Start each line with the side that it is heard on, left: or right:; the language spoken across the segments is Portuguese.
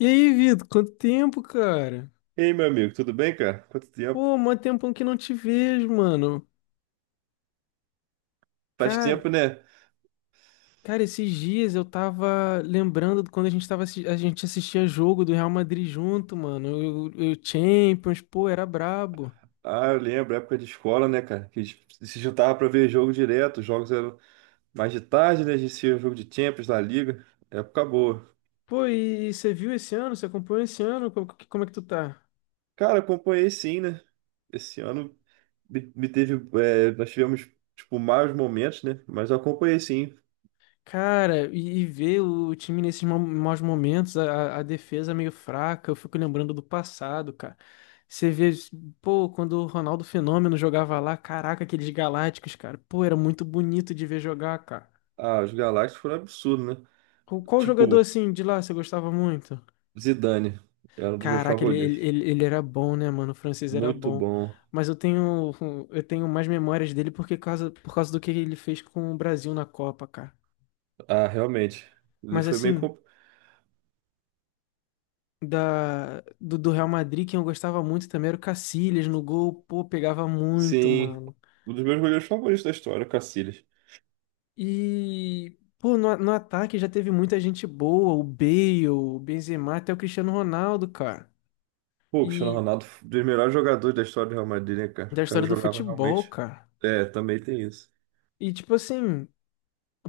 left: E aí, Vitor, quanto tempo, cara?
right: Ei, meu amigo, tudo bem, cara? Quanto tempo?
left: Pô, mó tempão que não te vejo, mano.
right: Faz
left: Cara,
right: tempo, né?
left: cara, esses dias eu tava lembrando de quando a gente tava, a gente assistia jogo do Real Madrid junto, mano. O Champions, pô, era brabo.
right: Ah, eu lembro, época de escola, né, cara? Que a gente se juntava pra ver jogo direto, os jogos eram mais de tarde, né? A gente tinha jogo de Champions da Liga, época boa.
left: Pô, e você viu esse ano? Você acompanhou esse ano? Como, como é que tu tá?
right: Cara, acompanhei sim, né? Esse ano me teve, nós tivemos, tipo, maus momentos, né? Mas eu acompanhei sim.
left: Cara, e ver o time nesses maus momentos, a defesa meio fraca, eu fico lembrando do passado, cara. Você vê, pô, quando o Ronaldo Fenômeno jogava lá, caraca, aqueles Galácticos, cara. Pô, era muito bonito de ver jogar, cara.
right: Ah, os Galácticos foram absurdos, né?
left: Qual, qual jogador
right: Tipo,
left: assim de lá você gostava muito?
right: Zidane, era um dos meus
left: Caraca, ele, ele,
right: favoritos.
left: ele ele era bom, né, mano? O francês era
right: Muito
left: bom.
right: bom.
left: Mas eu tenho, eu tenho mais memórias dele porque causa, por causa do que ele fez com o Brasil na Copa, cara.
right: Ah, realmente, ele
left: Mas
right: foi meio
left: assim,
right: complicado.
left: do Real Madrid, quem eu gostava muito também era o Casillas no gol, pô, pegava muito,
right: Sim,
left: mano.
right: um dos meus goleiros favoritos da história, o Casillas.
left: E, pô, no ataque já teve muita gente boa, o Bale, o Benzema, até o Cristiano Ronaldo, cara.
right: Pô, o Cristiano
left: E
right: Ronaldo, um dos melhores jogadores da história do Real Madrid, né, cara?
left: da
right: O cara
left: história do
right: jogava
left: futebol,
right: realmente.
left: cara.
right: É, também tem isso.
left: E, tipo assim.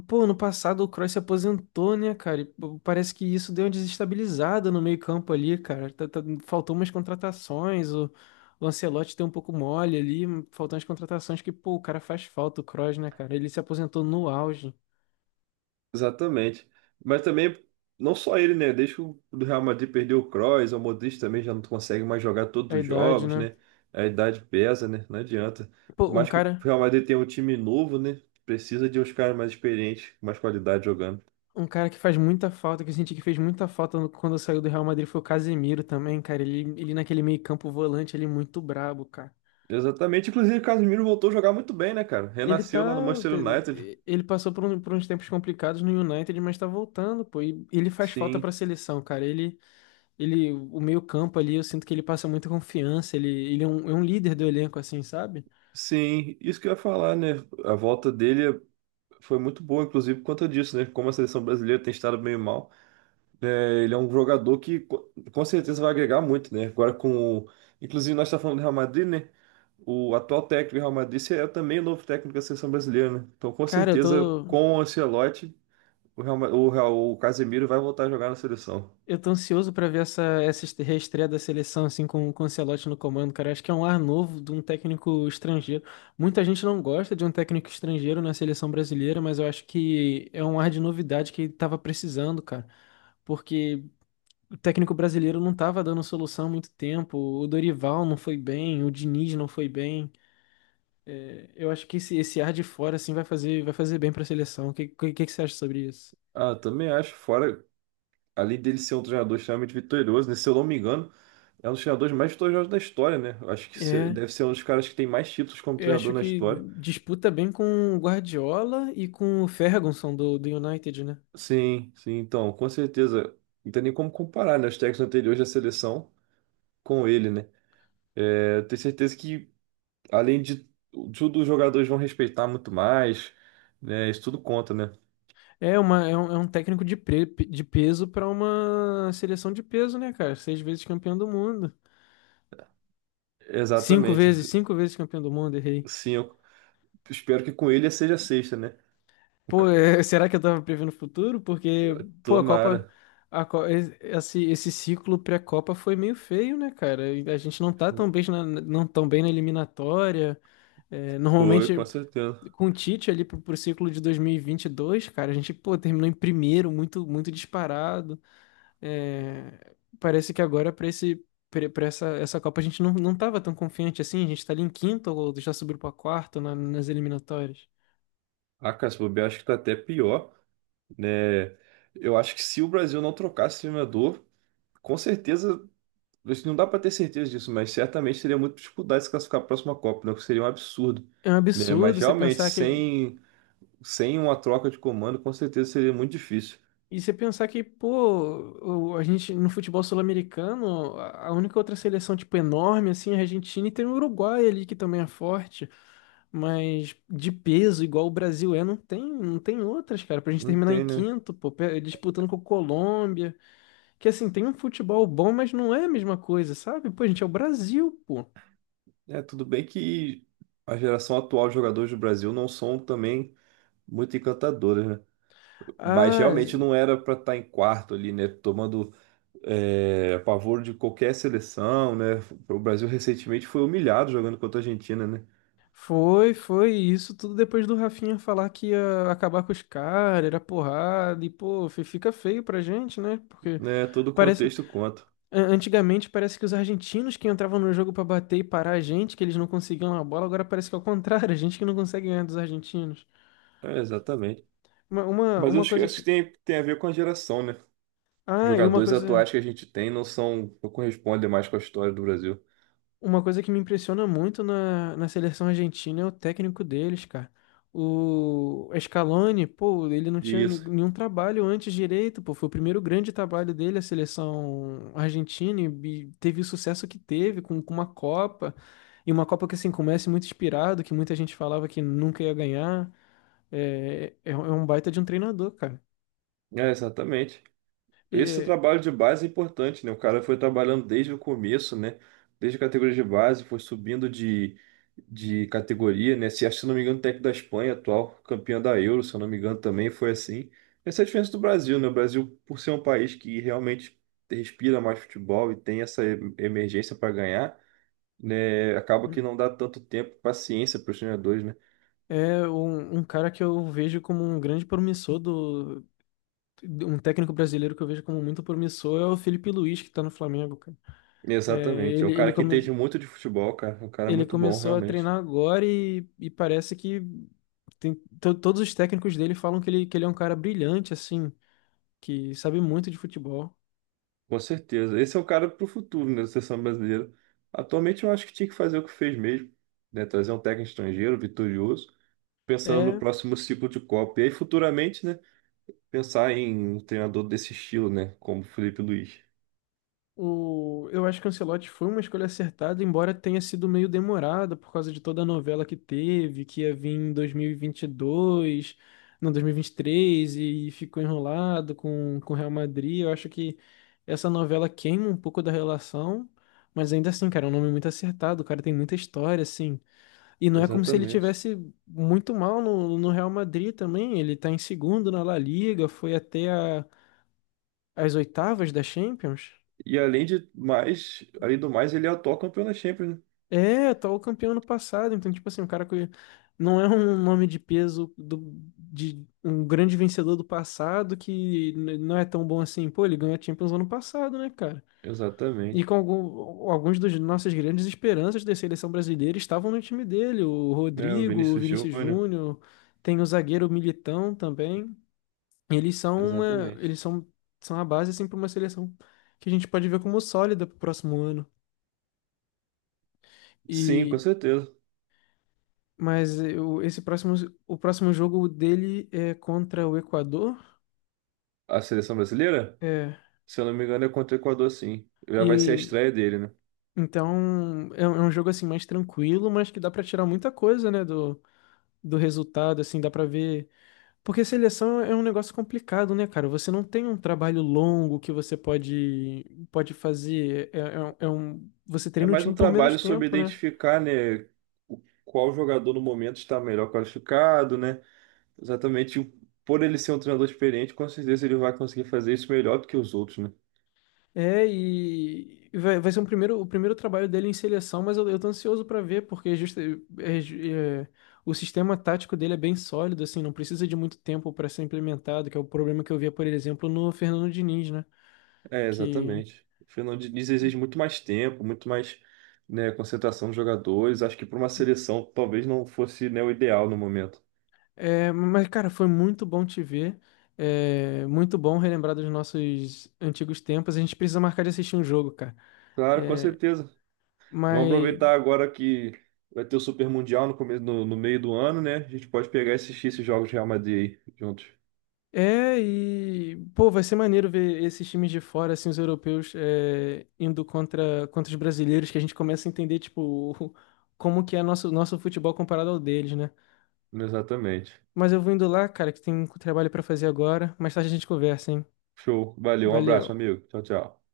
left: Pô, ano passado o Kroos se aposentou, né, cara? E, pô, parece que isso deu uma desestabilizada no meio-campo ali, cara. Faltou umas contratações, o Ancelotti deu um pouco mole ali, faltou umas contratações que, pô, o cara faz falta, o Kroos, né, cara? Ele se aposentou no auge,
right: Exatamente. Mas também, não só ele, né? Desde que o do Real Madrid perdeu o Kroos, o Modric também já não consegue mais jogar
left: a
right: todos os
left: idade,
right: jogos,
left: né?
right: né? A idade pesa, né? Não adianta. Por
left: Pô,
right: mais que o Real Madrid tenha um time novo, né? Precisa de uns caras mais experientes, com mais qualidade jogando.
left: um cara que faz muita falta, que eu senti que fez muita falta quando saiu do Real Madrid foi o Casemiro também, cara. Ele naquele meio-campo volante, ele é muito brabo, cara.
right: Exatamente. Inclusive, o Casemiro voltou a jogar muito bem, né, cara?
left: Ele tá.
right: Renasceu lá no Manchester United.
left: Ele passou por, por uns tempos complicados no United, mas tá voltando, pô. E ele faz falta
right: Sim.
left: pra seleção, cara. Ele, o meio-campo ali, eu sinto que ele passa muita confiança. Ele é um líder do elenco, assim, sabe?
right: Sim, isso que eu ia falar, né? A volta dele foi muito boa, inclusive por conta disso, né? Como a seleção brasileira tem estado meio mal, é, ele é um jogador que com certeza vai agregar muito, né? Inclusive, nós estamos falando do Real Madrid, né? O atual técnico do Real Madrid é também o novo técnico da seleção brasileira, né? Então, com
left: Cara, eu
right: certeza,
left: tô.
right: com o Ancelotti, o Real, Ma- o Real- o Casemiro vai voltar a jogar na seleção.
left: Eu tô ansioso pra ver essa, essa reestreia da seleção, assim, com o Ancelotti no comando, cara. Acho que é um ar novo de um técnico estrangeiro. Muita gente não gosta de um técnico estrangeiro na seleção brasileira, mas eu acho que é um ar de novidade que ele tava precisando, cara. Porque o técnico brasileiro não estava dando solução há muito tempo. O Dorival não foi bem, o Diniz não foi bem. É, eu acho que esse ar de fora assim vai fazer bem para a seleção. O que você acha sobre isso?
right: Ah, também acho, fora, além dele ser um treinador extremamente vitorioso, né? Se eu não me engano, é um dos treinadores mais vitoriosos da história, né? Eu acho que
left: É,
right: deve ser um dos caras que tem mais títulos como
left: eu
right: treinador
left: acho
right: na
left: que
right: história.
left: disputa bem com o Guardiola e com o Ferguson do United, né?
right: Sim, sim, então, com certeza. Não tem nem como comparar, né, os técnicos anteriores da seleção com ele, né? É, tenho certeza que, além de tudo, os jogadores vão respeitar muito mais, né? Isso tudo conta, né?
left: É, uma, é um técnico de, pre, de peso para uma seleção de peso, né, cara? Seis vezes campeão do mundo.
right: Exatamente.
left: Cinco vezes campeão do mundo, errei.
right: Sim, eu espero que com ele seja sexta, né? O
left: Pô,
right: ca-
left: é, será que eu tava prevendo o futuro? Porque, pô, a Copa,
right: Tomara.
left: a, esse, esse ciclo pré-Copa foi meio feio, né, cara? E a gente não tá tão bem na, não tão bem na eliminatória. É,
right: Foi,
left: normalmente,
right: com certeza.
left: com o Tite ali pro, pro ciclo de 2022, cara, a gente, pô, terminou em primeiro, muito, muito disparado. É, parece que agora pra esse. Para essa, essa Copa a gente não, não tava tão confiante assim, a gente tá ali em quinto ou já subiu pra quarto nas eliminatórias.
right: Ah, cara, se bobear, acho que tá até pior, né? Eu acho que se o Brasil não trocasse esse treinador, com certeza, isso não dá para ter certeza disso, mas certamente teria muita dificuldade de se classificar para a próxima Copa, né? O que seria um absurdo,
left: É um
right: né? Mas
left: absurdo você
right: realmente,
left: pensar que.
right: sem uma troca de comando, com certeza seria muito difícil.
left: E você pensar que, pô, a gente no futebol sul-americano, a única outra seleção, tipo, enorme, assim, é a Argentina e tem o Uruguai ali que também é forte. Mas de peso, igual o Brasil é, não tem, não tem outras, cara. Pra gente
right: Não
left: terminar em
right: tem, né?
left: quinto, pô, disputando com a Colômbia. Que assim, tem um futebol bom, mas não é a mesma coisa, sabe? Pô, a gente é o Brasil, pô.
right: É, tudo bem que a geração atual de jogadores do Brasil não são também muito encantadoras, né? Mas
left: Ah,
right: realmente não era para estar em quarto ali, né? Tomando a pavor de qualquer seleção, né? O Brasil recentemente foi humilhado jogando contra a Argentina, né?
left: foi, foi. E isso tudo depois do Rafinha falar que ia acabar com os caras, era porrada, e pô, fica feio pra gente, né? Porque
right: Né, todo
left: parece.
right: contexto conta.
left: Antigamente parece que os argentinos que entravam no jogo pra bater e parar a gente, que eles não conseguiam a bola, agora parece que é o contrário, a gente que não consegue ganhar dos argentinos.
right: É, exatamente.
left: Uma, uma,
right: Mas eu
left: uma
right: acho que
left: coisa que.
right: tem, tem a ver com a geração, né?
left: Ah, e uma
right: Jogadores
left: coisa.
right: atuais que a gente tem não são, não correspondem mais com a história do Brasil.
left: Uma coisa que me impressiona muito na seleção argentina é o técnico deles, cara. O Scaloni, pô, ele não tinha
right: Isso.
left: nenhum trabalho antes direito, pô. Foi o primeiro grande trabalho dele, a seleção argentina, e teve o sucesso que teve com uma Copa. E uma Copa que, assim, começa muito inspirado, que muita gente falava que nunca ia ganhar. É, é um baita de um treinador, cara.
right: É, exatamente. Esse
left: E-
right: trabalho de base é importante, né? O cara foi trabalhando desde o começo, né? Desde a categoria de base, foi subindo de categoria, né? Se, acho se não me engano, o técnico da Espanha, atual campeão da Euro, se eu não me engano, também foi assim. Essa é a diferença do Brasil, né? O Brasil, por ser um país que realmente respira mais futebol e tem essa emergência para ganhar, né? Acaba que não
left: é
right: dá tanto tempo, paciência para os treinadores, né?
left: é um, um cara que eu vejo como um grande promissor. Um técnico brasileiro que eu vejo como muito promissor é o Felipe Luiz, que tá no Flamengo, cara. É,
right: Exatamente. É
left: ele,
right: um
left: ele,
right: cara que entende muito de futebol, cara. É um cara
left: ele
right: muito bom,
left: começou a
right: realmente.
left: treinar agora e parece que tem, todos os técnicos dele falam que ele é um cara brilhante, assim, que sabe muito de futebol.
right: Com certeza. Esse é o cara para o futuro, né, da seleção brasileira. Atualmente eu acho que tinha que fazer o que fez mesmo, né, trazer um técnico estrangeiro vitorioso, pensando no
left: É,
right: próximo ciclo de Copa. E aí futuramente, né, pensar em um treinador desse estilo, né, como Felipe Luiz.
left: o, eu acho que o Ancelotti foi uma escolha acertada, embora tenha sido meio demorada por causa de toda a novela que teve, que ia vir em 2022, não, 2023, e vinte e três, e ficou enrolado com o Real Madrid. Eu acho que essa novela queima um pouco da relação, mas ainda assim, cara, é um nome muito acertado, o cara tem muita história, assim. E não é como se ele
right: Exatamente.
left: tivesse muito mal no Real Madrid também, ele tá em segundo na La Liga, foi até as oitavas da Champions.
right: E além de mais, além do mais, ele é atual campeão da Champions, né?
left: É, atual campeão ano passado. Então, tipo assim, o cara que não é um nome de peso do, de um grande vencedor do passado que não é tão bom assim. Pô, ele ganhou a Champions ano passado, né, cara? E
right: Exatamente.
left: com algum, alguns dos nossas grandes esperanças da seleção brasileira estavam no time dele. O
right: Né, o
left: Rodrigo, o
right: Vinícius
left: Vinícius
right: Júnior.
left: Júnior, tem o zagueiro Militão também. Eles são uma, eles
right: Exatamente.
left: são, são a base assim para uma seleção que a gente pode ver como sólida pro próximo ano.
right: Sim, com
left: E
right: certeza.
left: mas eu, esse próximo, o próximo jogo dele é contra o Equador.
right: A seleção brasileira,
left: É.
right: se eu não me engano, é contra o Equador, sim. Já vai ser a
left: E
right: estreia dele, né?
left: então é um jogo assim mais tranquilo, mas que dá pra tirar muita coisa, né, do, do resultado, assim, dá pra ver. Porque seleção é um negócio complicado, né, cara? Você não tem um trabalho longo que você pode pode fazer. É, é, um, você
right: É
left: treina o
right: mais um
left: time por menos
right: trabalho sobre
left: tempo, né?
right: identificar, né, qual jogador no momento está melhor qualificado, né? Exatamente, o- por ele ser um treinador experiente, com certeza ele vai conseguir fazer isso melhor do que os outros, né?
left: É, e vai, vai ser um primeiro, o primeiro trabalho dele em seleção, mas eu tô ansioso pra ver, porque é, o sistema tático dele é bem sólido, assim, não precisa de muito tempo pra ser implementado, que é o problema que eu via, por exemplo, no Fernando Diniz, né?
right: É,
left: Que,
right: exatamente. O Fernando Diniz exige muito mais tempo, muito mais, né, concentração dos jogadores. Acho que para uma seleção talvez não fosse, né, o ideal no momento.
left: é, mas, cara, foi muito bom te ver, é, muito bom relembrar dos nossos antigos tempos, a gente precisa marcar de assistir um jogo, cara.
right: Claro, com
left: É,
right: certeza. Vamos
left: mas
right: aproveitar agora que vai ter o Super Mundial no começo, no meio do ano, né? A gente pode pegar e assistir esses jogos de Real Madrid aí juntos.
left: é, e, pô, vai ser maneiro ver esses times de fora, assim, os europeus é, indo contra, contra os brasileiros, que a gente começa a entender, tipo, o- como que é nosso, nosso futebol comparado ao deles, né?
right: Exatamente.
left: Mas eu vou indo lá, cara, que tem um trabalho pra fazer agora. Mais tarde a gente conversa, hein?
right: Show. Valeu, um
left: Valeu.
right: abraço, amigo. Tchau, tchau.